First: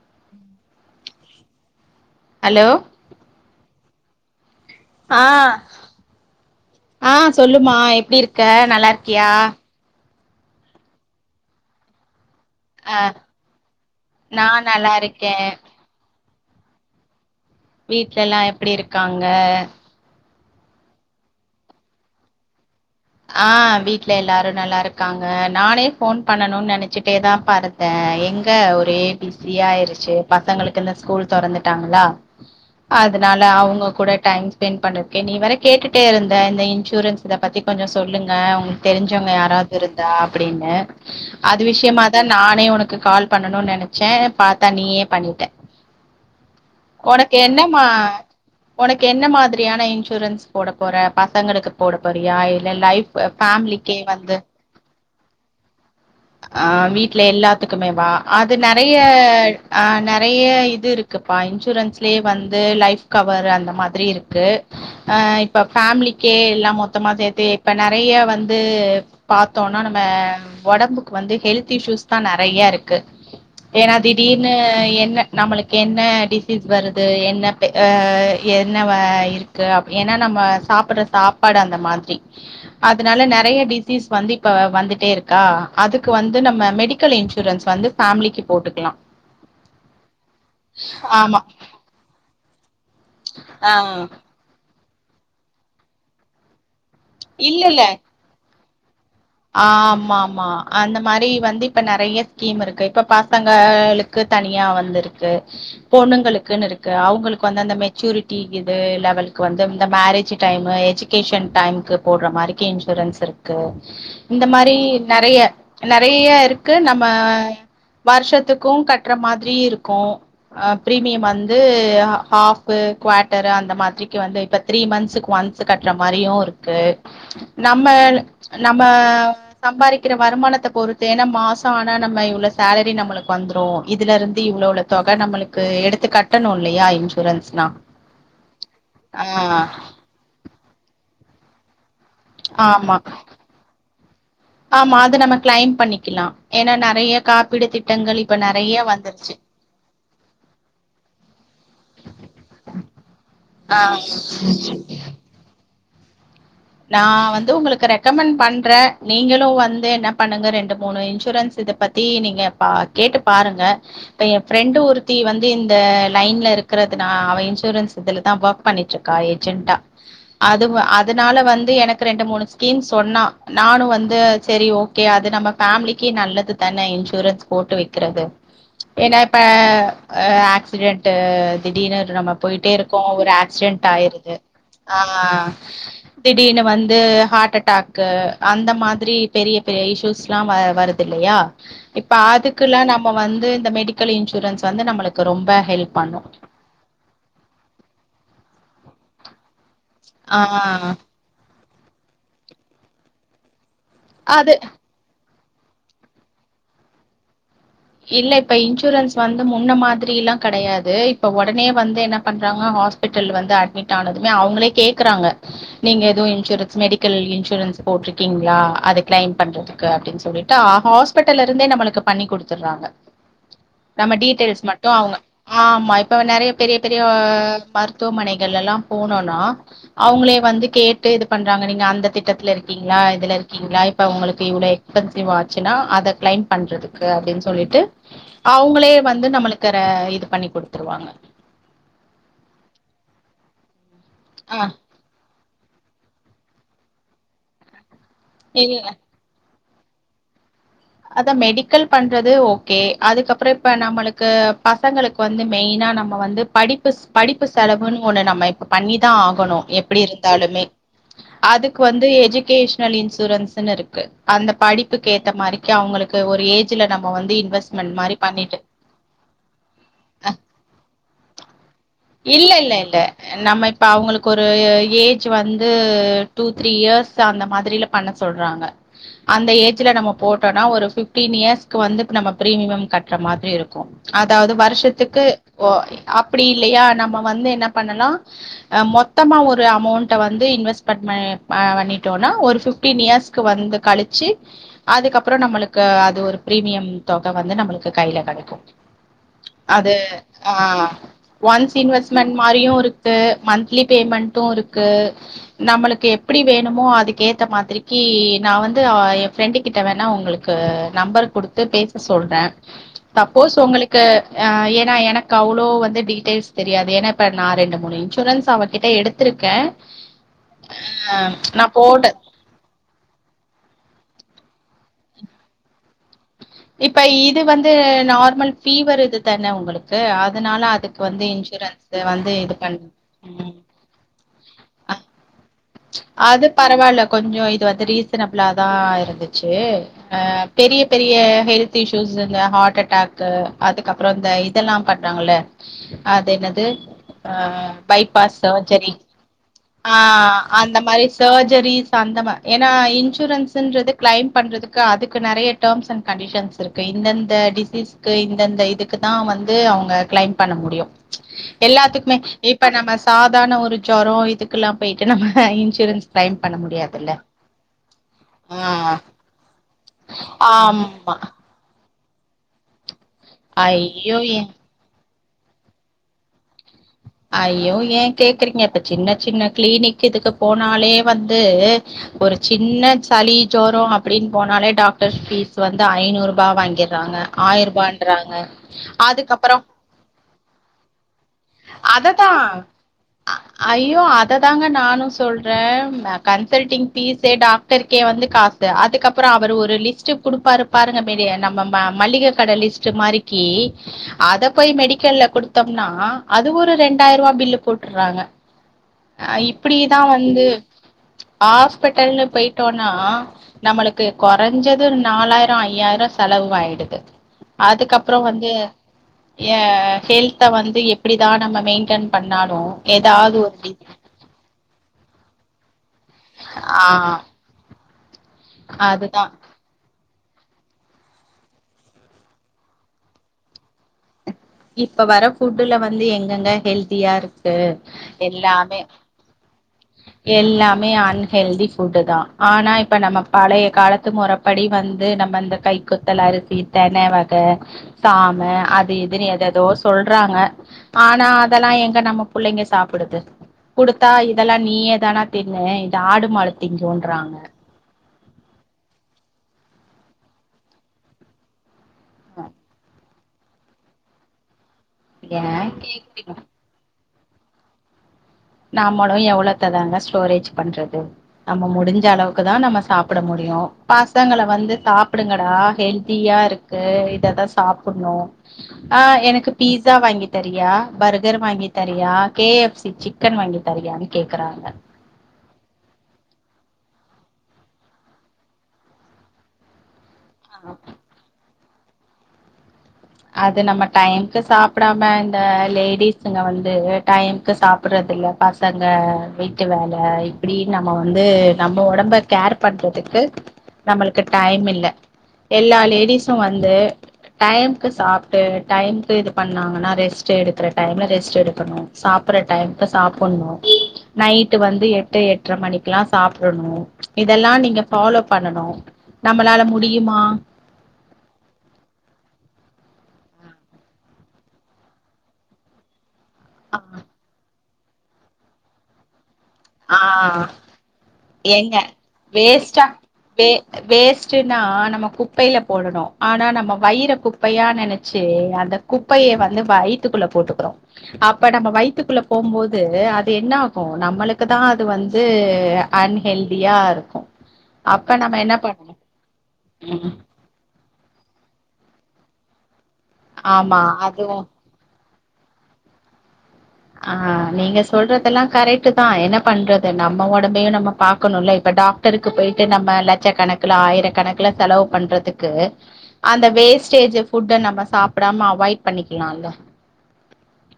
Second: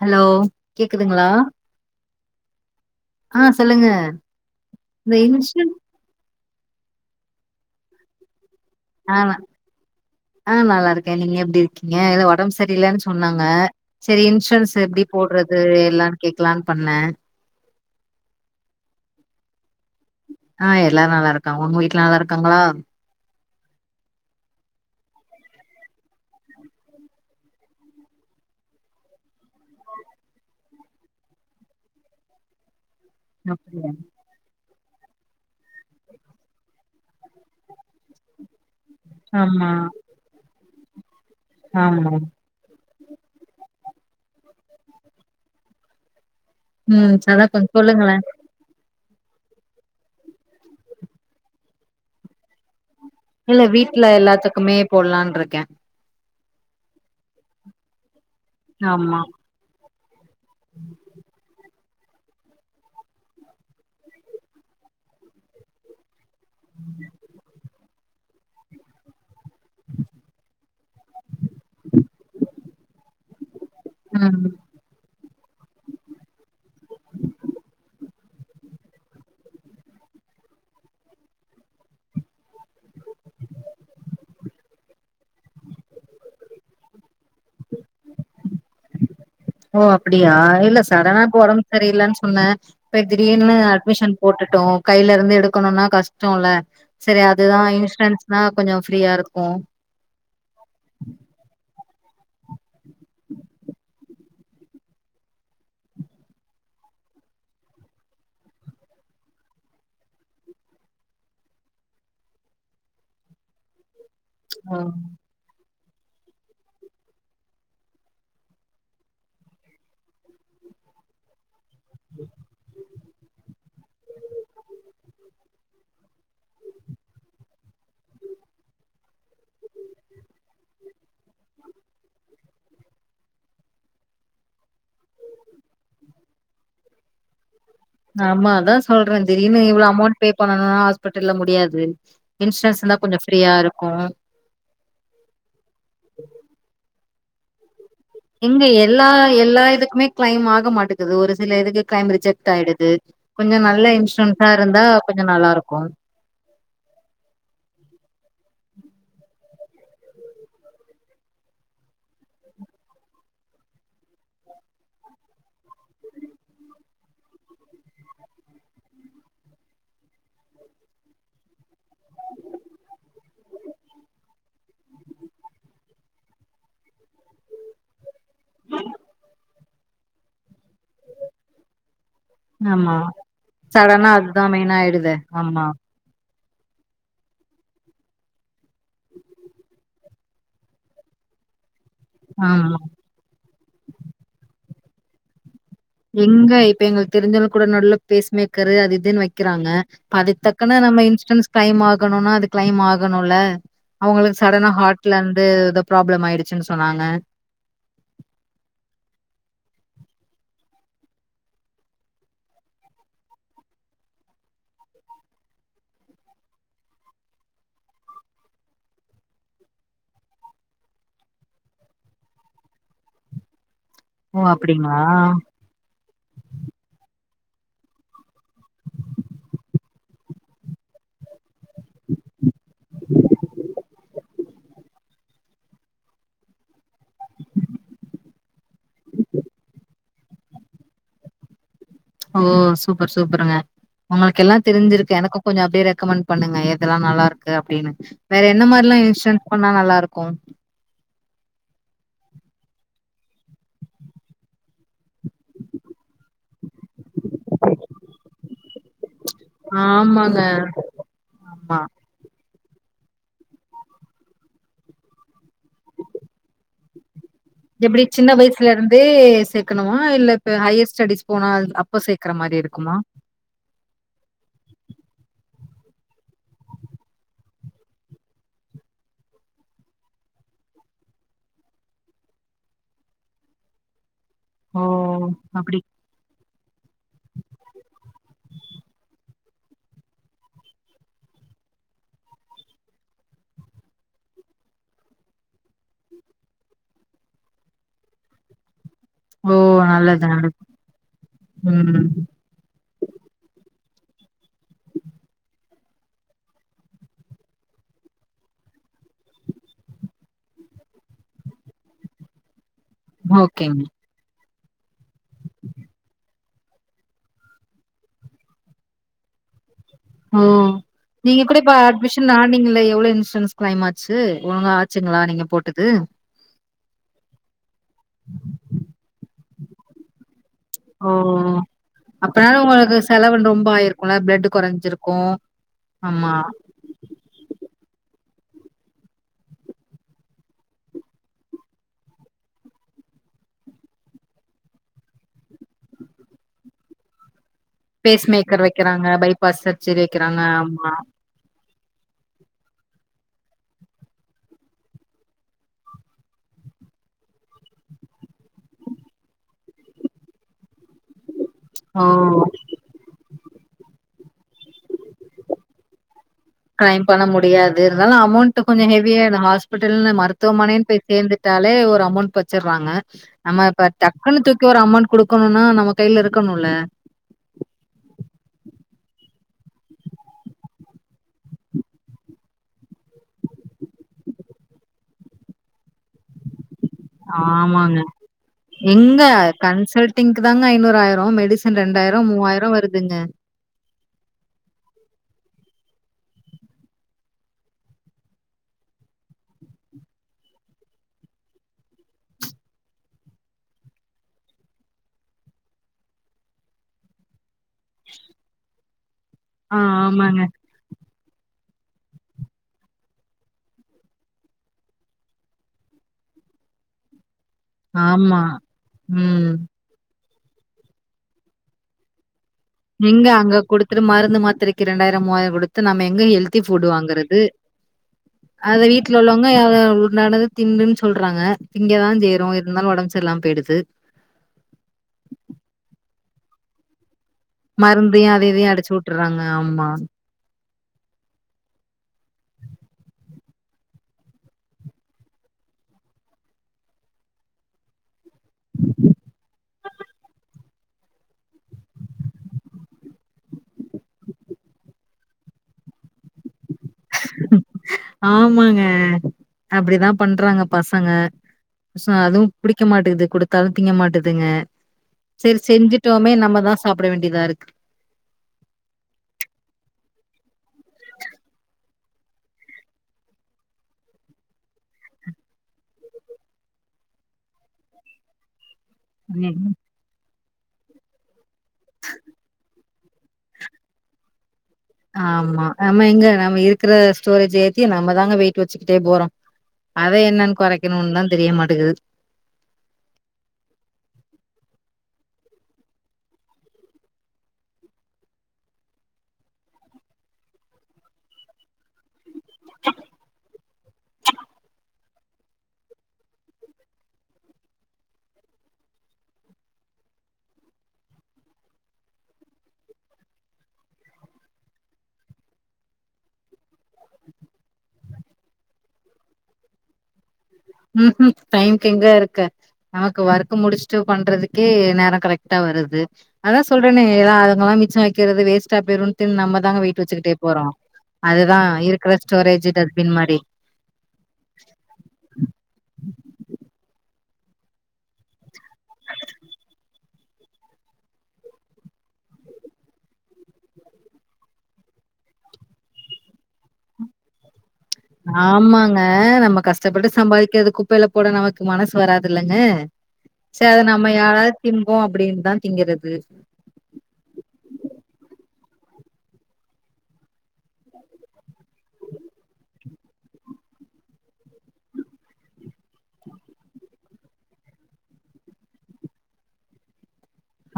Hello கேக்குதுங்களா hello ஆஹ் சொல்லுங்க அ [unintelligible] ஆஹ் சொல்லுமா எப்டி இருக் க்க நல்லா இருக்கியா ஆஹ் நல்லா இருக்கே நீங்க எப்டி இருக்கீங்க ஏதோ ஒர்க் ஒடம்பு ஆ செரியில்லன்னு சொன்னாங்க சேரி நா இன்சூரன்ஸ் நல்லா எப்டி இருக்கே போடுறது எல்லா கேக்கலான்னு பண்ணே வீட்ல எல்லா எப்டி இருக்காங்க ஆஹ் எல்லா நல்லா இருக்காங்க உங்க வீட்ல நல்லா இருக்காங்களா ஆஹ் வீட்ல எல்லாரு நல்லா இருக்காங்க நானே ஃபோன் பண்ணணும்னு நெனச்சுட்டேதாம்பா இருந்தே எங்க ஒரே பிஸியாயிருச்சு பசங்களுக்கு இந்த ஸ்கூல் தெறந்துட்டாங்களா அதனால அவங்க அப்டியா கூட டைம்ஸ் [unintelligible] பண்றதுக்கே நீ வேற கேட்டுட்டே இருந்த இந்த இன்சூரன்ஸ் இத பத்தி கொஞ்சோ சொல்லுங்க உங்குளுக் தெரிஞ்சவங்க ஆமா யாராவது இருந்தா அப்டின்னு அது ஆமா விஷியமாதா நானே உனக் கால் பண்ணணும்னு நெனச்சே பாத்தா நீயே பண்ணிட்ட ம் உனக்கு அதான் கொஞ்சம் என்னமா சொல்லுங்களேன் உனக் என்ன மாதிரியான இன்சூரன்ஸ் போடப் போற பசங்களுக்கு போடப் போறியா இல் ல்ல லைஃப் இல்ல ஃபேமிலிக்கே வீட்ல எல்லாத்துக்குமே போடலான்னு இருக்கே அஹ் வீட்ல எல்லாத்துக்குமேவா அது நெறைய ஆமா ஆன நெறைய இது இருக்குப்பா இன்சூரன்ஸ் லயே வந்து லைஃப் கவர் அந்த மாதிரி இருக்கு ஆ இப்ப ஃபேமிலி க்கு எல்லா மொத்தமா சேத்து இப்ப நா நெறைய வந்து பாத்தோன்னா நம்ம ஒடம்புக் வந்து ஹெல்த் இஸ்யூதா நெறைய இருக் க்கு ஏன்னா ம் திடீர்னு என்ன நம்மளுக்கு என்ன டிசீஸ் வருது என்ன ஆ என்ன இருக்கு அப்ப ஏன்னா நம்ம சாப்பிடுற சாப்பாடு அந்த மாதிரி அதனால நெறைய டிசீஸ் வந்து இப்ப வந்துட்டே இருக் க்கா அதுக்கு வந்து நம்ம மெடிக் [inaudible] ஓ அப்டியா இல்ல சரவணாக்கு ஆமா ஒடம்பு சரியில்லனு சொன்னே இப்ப திடிரீனு ஆ அட்மிஷன் போட்டுட்டோ கையில இருந்து எடுக்கணுன்னா கஷ்டோம்லா சரி அதுதா இல்ல இல்ல இன்சூரன்ஸ்னா கொஞ்சோ ஃப்ரீயா இருக்கு ஆமா ஆமா அந்த மாரி வந்து இப்ப நெறைய ஸ்கீம் இருக்கு இப்ப பசங்களுக்கு தனியா வந்து இருக்கு பொண்ணுங்களுக்குனு இருக்கு அவங்களுக்கு வந்து அந்த மெச்சூரிட்டி இது லெவலுக்கு வந்து இந்த மேரேஜ் டைம் எஜுகேஷன் டைம்க்கு போடுற மாரிக்கி இன்சூரன்ஸ் இருக்கு இந்த மாரி நெறைய நெறைய இருக்கு நம்ம வருஷத்துக்கும் கட்ற மாதிரி இருக்கும் ஆ ப்ரிமியம் வந் இது ஹ ஹாஃபு குவாட்டரு அந்த மாதிரிக்கு வந்து இப்போ த்ரீ மன்த்ஸ்க்கு ஒன்ஸ் கட்ற மாரியு இருக்கு நம்ம நம்ம சம்பாரிக்கிற வருமானத்த பொறுத்து ஏன்னா மாசம் ஆனா நம்ம இவ்ளவு சேலரி நம்மளுக்கு வந்துரும் இதுல இருந்து இவ்ளோ இவ்ளோ தொகை நம்மளுக்கு எடுத்து கட்டணும் இல்லையா இன்சூரன்ஸ்னா ஆமா அதான் சொல்றேன் ஆ திடீர்னு இவ்வளவு அமௌண்ட் பே பண்ணனுனா ஹாஸ் கட்டல்லா முடியாது இன்சூரன்ஸ் ஆமா இருந்தா கொஞ்சோ ஃப்ரீயா இருக்கு ஆமா அது நம்ம கிளைம் பண்ணிக்கலா ஏன்னா நெறைய காப்பீடு திட் இங்க எல்லா எல்லா இதுக்குமே கிளைம் ஆக மாட்டிங்குது ஒரு சில இதுக்கு கிளைம் ரிஜெக்ட் ஆயிடுது கொஞ்சம் நல்ல ஆ இன்சூரன்ஸா இருந்தா கொஞ்சம் நல்லா இருக்கும் நா வந்து உங்களுக்கு ரெக்கமெண்ட் பண்றே நீங்களும் வந்து என்ன பண்ணுங்க ரெண்டு மூணு இன்சூரன்ஸ் இத பத்தி நீங்க பா கேட்டு பாருங்க இப்ப என் ஃப்ரெண்டு் ஒருத்தி வந்து இந்த லைன்ல இருக்குறது நா அவ இன்சூரன்ஸ் இதுலதா ஒர்க் பண்ணிட்டு இருக்கா ஏஜெண்டா அதுவு அது அதனால வந்து எனக்கு ரெண்டு மூணு ஸ்கீம் சொன்னா நானும் வந்து சரி ஓகே அது நம்ம ஃபேமிலிக்கு நல்லது தானே இன்சூரன்ஸ் போட்டு வக்கிறது என்னா இப்ப ஆ ஆக்சிடென்ட்டு திடீர்னு நம்ம போயிட்டே ஆமா இருக்கோ ஒரு ஆக்சிடென்ட் சடனா ஆயிருது அதுதா மெயினா ஆயிடுதே ஆஹ் ஆமா திடீர்னு வந்து ஹார்ட் அட்டாக்கு அந்த மாதிரி பெரிய பெரிய இஸ்யூஸ் ல்லாம் அ வருது இல்லயா இப்ப ஆமா அதுக்கல்லா நம்ம வந்து இந்த மெடிக்கல் இன்சூரன்ஸ் வந்து நம்மளுக்கு ரொம்ப ஹெல்ப் பண்ணு எங்க இப்ப எங்களுக்கு தெரிஞ்சவங்களுக்கு கூட நடுவுல பேஸ்மேக் [unintelligible] அது இதுன்னு வைக்கிறாங்க ஆ அதுக்குத்தக்கன நம்ம இன்சூரன்ஸ் கிளைம் ஆகணும்னா அது கிளைம் ஆகணும்ல அவுங்களுக்கு அது சடனா ஹார்ட்ல இது எதோ ப்ராப்ளம் ஆயிடுச்சுன்னு சொன்னாங்க இல்ல இப்ப இன்சூரன்ஸ் வந்து முன்ன மாதிரியிலா கெடையாது இப்ப ஒடனே வந்து என்ன பண்றாங்க ஹாஸ்பிட்டல் வந்து அட்மிட் ஆனதுமே அவுங்களே கேக்குறாங்க நீங்க எதுவும் இன்சூரன்ஸ் மெடிக்கல் இன்சூரன்ஸ் போட்ருக்கீங்களா அத கிளைம் பண்றதுக்கு அப்டின்னு சொல்லிட்டு ஆ ஹாஸ்பிட்டல்ல இருந்தே நம்மளுக்கு பண்ணிகுடு வச்சறாங்க நம்ம ஓ! டீட்டெய்ல்ஸ் மட்டு அப்படிங்களா? அவுங்க ஆ ஆமா இப்ப நெறைய பெரிய பெரிய மருத்துவமனைகள் எல்லாம் போனோனா அவங்களே வந்து கேட்டு இது பண்றாங்க நீங்க அந்த திட்டத்துல இருக்கீங்களா இதுல இருக்கீங்களா இப்ப உங்களுக்கு இவ்ளோ எஸ்பென்சிவ் ஆச்சின்னா அத கிளைம் பண்றதுக்கு அப்டின்னு சொல்லிட்டு அவங்களே வந்து நம்மளுக்கு இது பண்ணி குடுத்துருவாங்க ஓ சூப்பர் சூப்பருங்க உங்களுக்கு ஆ எல்லாம் தெரிஞ்சிருக்கு எனக்கும் கொஞ்சம் அப்டியே ரெக்கமெண்ட் பண்ணுங்க எதெல்லா நல்லா இருக்கு அப்டின்னு வேற என்ன இல்ல மாரிலாம் இன்ஸன் சொன்னா நல்லா இருக்கும் அத மெடிக்கல் பண்றது ஓகே அதுக்கப்புறோ இப்ப நம்மளுக்கு பசங்களுக்கு வந்து மெயினா நம்ம வந்து படிப்பு படிப்பு செலவுன்னு ஒண்ணு நம்ம இப்ப பண்ணி தான் ஆகணும் எப்படி ஆமாங்க. இருந்தாலுமே ஆமா. அதுக்கு வந்து எஜிகேஷ் [unintelligible] இன்சூரன்ஸ்னு இருக்கு அந்த படிப்புக்கு ஏத்த மாரி ட்டு அவுங்களுக்கு ஒரு ஏஜ்ல நம்ம வந்து இத் இது எப்டி சின்ன வயசுல இருந்தே சேக்கணுமா இல்ல இப்ப ஹையர் ஸ்டடிஸ் போனா அப்ப சேக்கற இல்ல மாதிரி இல்ல இல்ல இருக்குமா நம்ம இது டூ த்ரீ இயர்ஸ் அந்த மாதிரில பண்ண சொல்றாங்க அந்த ஏஜ்ல நம்ம போட்டோம்னா ஒரு ந்பிப்டீன் இயர்ஸ்க்கு வந்து இப்ப நம்ம பிரீமியம் கட்ற மாதிரி இருக்கும் அதாவது ஓ! வருஷத்துக்கு ஓ அப்படி. அப் அப்படி இல்லையா நம்ம வந்து என்ன பண்ணலா அஹ மொத்தமா ஒரு அமௌண்ட வந்து இன்வெஸ்ட்மெண்ட் ஆ பண்ணிட்டோம்னா ஒரு ஃபிப்டீன் இயர்ஸ்க்கு வந்து கழிச்சு அதுக்கப்புறோ நம்மளுக்கு அது ஒரு பிரீமியம் தொக வந்து நம்மளுக்கு கையில கெடைக்கு ஓ! அது நல்லது, நல்லது. ஆஹ் ஒன்ஸ் ம் இன்வெஸ்மென்ட் மாரியு இருக்கு மந்த் ந்த்லி பேமெண்டும் இருக்கு நம்மளுக்கு எப்டி வேணுமோ அதுக்கு ஏத்த மாதிரிக்கி நான் வந்து என் ஃபிரெண்டு கிட்ட வேண்ணா உங்களுக்கு நம்பர் குடுத்து பேச சொல்றே சப்போஸ் ஓகேங்க. உங்களுக்கு ஆ ஏன்னா எனக்கு அவ்ளோ வந்து டீட்டெயில்ஸ் தெரியாது ஏன்னா இப்போ நான் ரெண்டு மூணு இன்சூரன்ஸ் அவகிட்ட எடுத்திருக்கே ஓ ஆ நீங்க கூட நா இப்ப போடு அட்மிஷன் ஆனீங்களே எவ்ளோ இன்சூரன்ஸ் கிளைம் ஆச் ச்சு ஒழுங்கா ஆச்சுங்களா நீங்க போட்டது இப்ப இது வந் இது நார்மல் ஃபீவர் இதுதான உங்களுக்கு அதுனால அதுக்கு ஓ! வந்து இன்சூரன்ஸ் வந்து இது அப்பனாலும் பன் உங்களுக்கு செலவு உம் ரொம்ப ஆயிருக்கும்ல. பிளட் அஹ் குறைஞ்சிருக்கும். ஆமா. அது பரவால்ல கொஞ்சம் இது வந்து ரீஸ் [unintelligible] இருந்துச்சு ஆ பெரிய பெரிய ஹெல்த் இஷ்யூஸ் இந்த ஹார்ட் அட்டாக்கு அதுக்கப்புறோ இந்த இதெல்லா பண்றாங்கல்ல அது என்னது அஹ் பேஸ் பைபாஸ் மேக்கர் சர்ஜரி வைக்கிறாங்க, பைபாஸ் ஆ சர்ஜரி வைக்கிறாங்க. அந்த ஆமா. மாரி சர்ஜரிஸ் சொந்தமா ஏன்னா இன்சூரன்ஸ்ன்றது கிளைம் பண்றதுக்கு அதுக்கு நெறைய டேர்ம்ஸ் அண்ட் கண்டிஷன்ஸ் இருக்கு இந்தெந்த டிசீஸ்க்கு இந்தந்த இதுக்குதா வந்து அவங்க கிளைம் பண்ண முடியும் ஓ! எல்லாத்துக்குமே இப்ப நம்ம சாதாரண ஒரு ஜொரம் த் து பண்ண கிளைம் முடியாதுல்ல பண்ண முடியாது இருந்தாலும் அமௌண்ட் கொஞ்சம் ஆ ஹெவியா இந்த ஹாஸ்பிட்டல் மருத்துவமனை போய் ஆமா சேந்துட்டாலே [inaudible] ஒரு அமௌண்ட் வச்சடுறாங்க நம்ம இப்ப ஐயோ எ தக்குன்னு தூக்கி ஒரு அமெண்ட் குடுக்குணுனா நம்ம கையில இருக்கணுல ஐயோ ஏன் கேக்குறீங்க இப்ப சின்ன சின்ன கிளினிக் இதுக்கு போனாலே வந்து ஒரு சின்ன சளி ஜோரம் அப்படின் போனாலே டாக்டர் ஃபீஸ் வந்து அய்னூர்பா வாங்கிர் ஆமாங்க எங்க அதுக்கப்புறம் கன்சல்டிங்க்கு தாங்க ஐநூராயிரம் அததான் ஐயோ அத தாங்க நானும் சொ சொல்ற கன்சல்ங் பீஸே டாக்டருக்கே வந்து காசு அதுக்கப்புறம் அவர் ஒரு லிஸ்ட் குடுப்பாரு பாாருங்க நம்ம ம மளிகை கடை லிஸ்ட் மாரிக்கி அத போய் மெடிக்கல்ல குடுத்தோம்னா அது ஒரு ரெண்டாயிரூவா பில்லு போட்றாங்க அஹ் ஆ, இப்புடிதான் ஆமாங்க. வந்து ஹாஸ்பிட்டல்னு போயிட்டோனா நம்மளுக்கு கொறஞ்சது நாலாயிரம் ஐயாயிரம் செலவ் ஆயிடுது அதுக்கப்புறம் ஆமா. வந்து ம். ஏ ஹெல்த் த வந்து எப் இப்படிதான் நம் மெய்டன் பண் எங்க அங்க குடுத்துட்டு மருந்து மாத்திரை இரண்டாயிரம் மூவாயிரம்குடு த்த நம்ம எங்க ஹெல்தி ஆ ஃபுட் வாங்குறது அத வீட்ல அதுதா உள்ளவங்க ஹ உண்டானது தின்னுன்னு சொல்றாங்க திங்க தான் செய்ரோம் இருந்தாலும் ஒடம் சர்ல்லாம போயி்டுது இப்ப வர ஃபுட்டுல வந்து எங்கங்க ஹெல்தியா இருக்கு மருந்தையும் அது இதையும் எல்லாமே அடிச்சு உட்டுறாங்க ஆமா மே அன்ஹெல்தி ஃபுட்டு தான் ஆனா இப்ப நம்ம பழைய காலத்து முறபடி வந்து நம்ம இந்த கை குத்தல் அரிசி தென வக சாம் ஹ அது இதுன்னு எத் தோ சொல்றாங்க ஆனா அதெல்லாம் எங்க நம்ம புள்ளைங்க சாப்பிடுது குடுத்தா இதெல்லாம் நீயே தானா தின்னு இத ஆடு மாடு திங்கோன்றாங்க ஆமாங்க அப்படிதான் பன்றாங்க பசங்க சா அதுவும் புடிக்க மாட்டுது குடுத்தாலும் திங்க மாட்டதுங்க சரி ஏன் செஞ்சுட்டோமே கேக்குறீங்க நம்ம தான் சாப் பயப்பட வேண்டிதா இருக்கு நாம்மளும் எவ்வளவுத்த தாங்க ஸ்டோரேஜ் பண்றது நம்ம முடிஞ்ச அளவுக்கு தான் நம்ம சாப்புட முடியும் பசங்கள வந்து சாப்பிடுங்கடா ஹெல்த்தியா இருக்கு இததான் சாப்புட்னும் ஆஹ் எனக்கு ம். பீட்ஸா வாங்கி சரியா பர்கர் வாங்கி சரியா K F C sick chicken வாங்கி தரியான்னு கேக்குறாங்க ஆமா நம்ம எங்க நம்ம இருக்கிற ஸ்டோரேஜ் ஏத்தி நம்மதாங்க வெயிட் வச்சுக்கிட்டே போறோ அத என்னன்னு ஆ கொறைக்கணுன்னுதா தெரியமாட்டிங்கிது அது நம்ம டைமுக்கு சாப்டாம இந்த லேடிஸுங்க வந்து டைம்க்கு சாப்பிடுறது இல்ல பசங்க வீட்டு வேல இப்டி நம்ம வந்து நம்ம ஒடம்ப கேர் பண்றதுக்கு நம்மளுக்கு டைம் இல்ல எல்லா லேடிஸும் வந்து டைம் க்கு சாப்ட்டு டைம்க்கு இது பண்ணாங்கன்னா ரெஸ்ட் எடுக்குற டைம்ல ரெஸ்ட் எடுக்கணு சாப்பட்ற டைமுக்கு சாப்டணு நைட்டு வந்து எட்டு எட்ர மணிக்கு எல்லாம் சாப்டணு இதெல்லா நீங்க ஃபாலோ பண்ணணு நம்மளால முடியுமா ம்ஹும் டைமுக்கு எங்க இருக்க நமக்கு ஒர்க் முடிச்சுட்டு பண்றதுக்கே நேரோ கரெக்டா வருது அதான் சொல்றேனே [unintelligible] சமைக்கிறது வேஸ்டா போயிருனு ஆஹ் அதுதா எங்க இருக்கிற ஸ்டோரேஜ் வேஸ்ட்டா டஸ்பின் மாரி வே வேஸ்ட்ன்னா நம்ம குப்பையில போடணு ஆனா நம்ம வய் யிற குப்பையா நெனைச்சு அந்த குப்பைய வந்து வயத்துக்குள்ள போட்டுக்கிறோ அப்ப நம்ம வயத்துக்குள்ள போம்போது அது என்ன ஆகு நம்மளுக் அப்பதா அது வந்து அன்ஹெல்தியா இருக்கும் ஆமாங்க நம்ம கஷ்டப்பட்டு ம் சம்பாதிக்கிறதுக்கு ப்பில போட நமக்கு மனசு வராதுல்லங்க ச்ச அத ஆமா நம்ம அதுவு யாராது திம்போ அப்டின்னுதா திங்கறது ஆஹ் நீங்க சொல்றதெல்லா கரெக்ட்தா என்ன பண்றது நம்ம ஒடம்பயு நம்ம பாக்கணும்ல இப்ப டாக்டருக்கு போயிட்டு நம்ம லட்ச கணக்குல ஆயிர கணக்குல செலவு பண்றதுக்கு அந்த வேஸ்டேஜ் ஃபுட்ட நம்ம சாப்பிடாம அவாய்ட் பண்ணிக்கலாம்ல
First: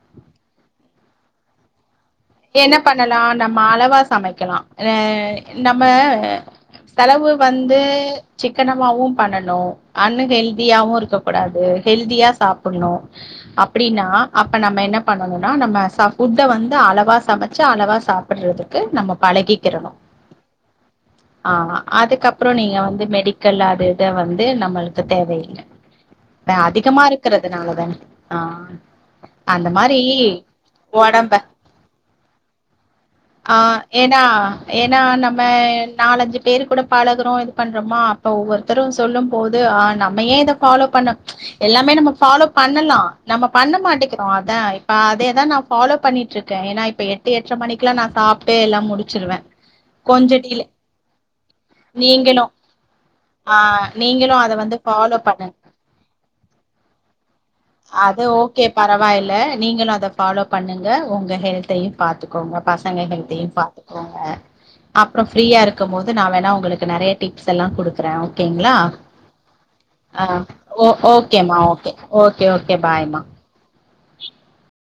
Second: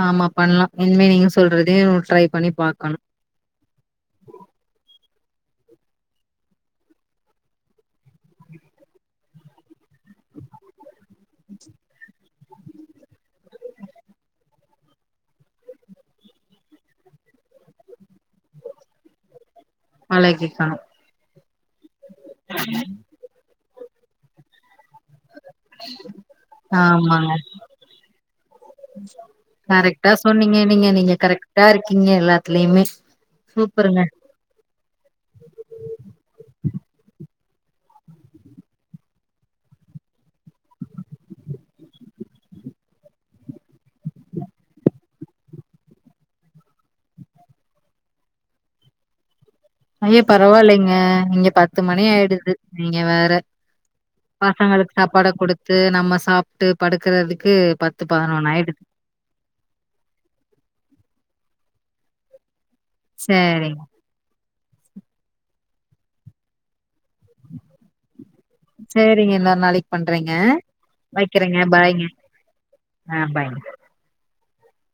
ஆமா பண்லா இனிமே நீங்க சொல்றதே ட்ரை பண்ணி என்ன பாக்கணு பண்ணலா நம்ம அளவா சமைக்கலா ஆ நம்ம செலவு வந்து சிக்கனமாவு பண்ணணு அன்ஹெல்தியாவு இருக்க கூடாது ஹெல்தியா சாப்பட்னு அப்பிடின்னா அப்ப நம்ம என்ன பண்ணணுமன்னா நம்ம சா ஃபுட்ட வந்து அளவா சமைச்சு அளவா சாப்பிடுறதுக்கு நம்ம பழகிக் பழகிக்கணு [unintelligible] ஆமா அதுக்கப்புறோ நீங்க வந்து மெடிக்கல்லு அத் இத வந்து நம்மளுக் தேவையில்ல ஆ அதிகமா ஆமாங்க இருக்கிறதுனாலதான ஆஹ் அந்த மாரி கரெக்டா சொன்னீங்க நீங்க நீங்க ஒடம்ப கரெக்டா இருக்கீங்க எல்லாத்துலயுமே ஆஹ் சூப்பருங்க ஏன்னா ஏன்னா நம்ம நாலஞ்சு பேர் கூட பழகுறோ இது பண்றோமா அப்ப ஒவ்வொருத்தரும் சொல்லும் போது ஆஹ் நம்ம ஏன் இத ஃபாலோ பண்ண எல்லாமே நம்ம ஃபாலோ பண்ணலா நம்ம பண்ண மாட்டேங்கிறோ அதா இப்ப அதேதா நான் ஃபாலோ பண்ணிட்ருக்கே ஏன்னா இப் இப்ப எட்டு எட்ற மணிக்கெல்லா நா சாப்ட்டு எல்லா முடிச்சிருவே ஐயோ பரவால்லைங்க இங்க பத்து மணி நீங்களும் ஆயிடுது நீங்க வேற ஆ நீங்களும் அத வந்து பசங்களுக்கு ஃபாலோ சாப்பாட பண்ணுங்க கொடுத்து நம்ம சாப்ட்டு படுக்கறதுக்கு பத்து அது பதினொன்னு ஓகே ஆயிடுது பரவாயில்ல த்தையு பாத்துக்கோங்க பசங்க ஹெல்த்தயும் சரிங்க பாத்துக்கோங்க அப்புறோ ஃப்ரீயா இருக்கமோது நா வேண்ணா உங்களுக்கு நறைய டிப்ஸ்ஸெல்லா குடுக்குறே ஓகேங்களா சரிங்க இன்னொரு நாளைக்கு ஆ பண்றேங்க ஓ ஓகேமா வைக்கிறேங்க ஓகே பாய்ங்க ஓகே பாய்மா ஆ பாய்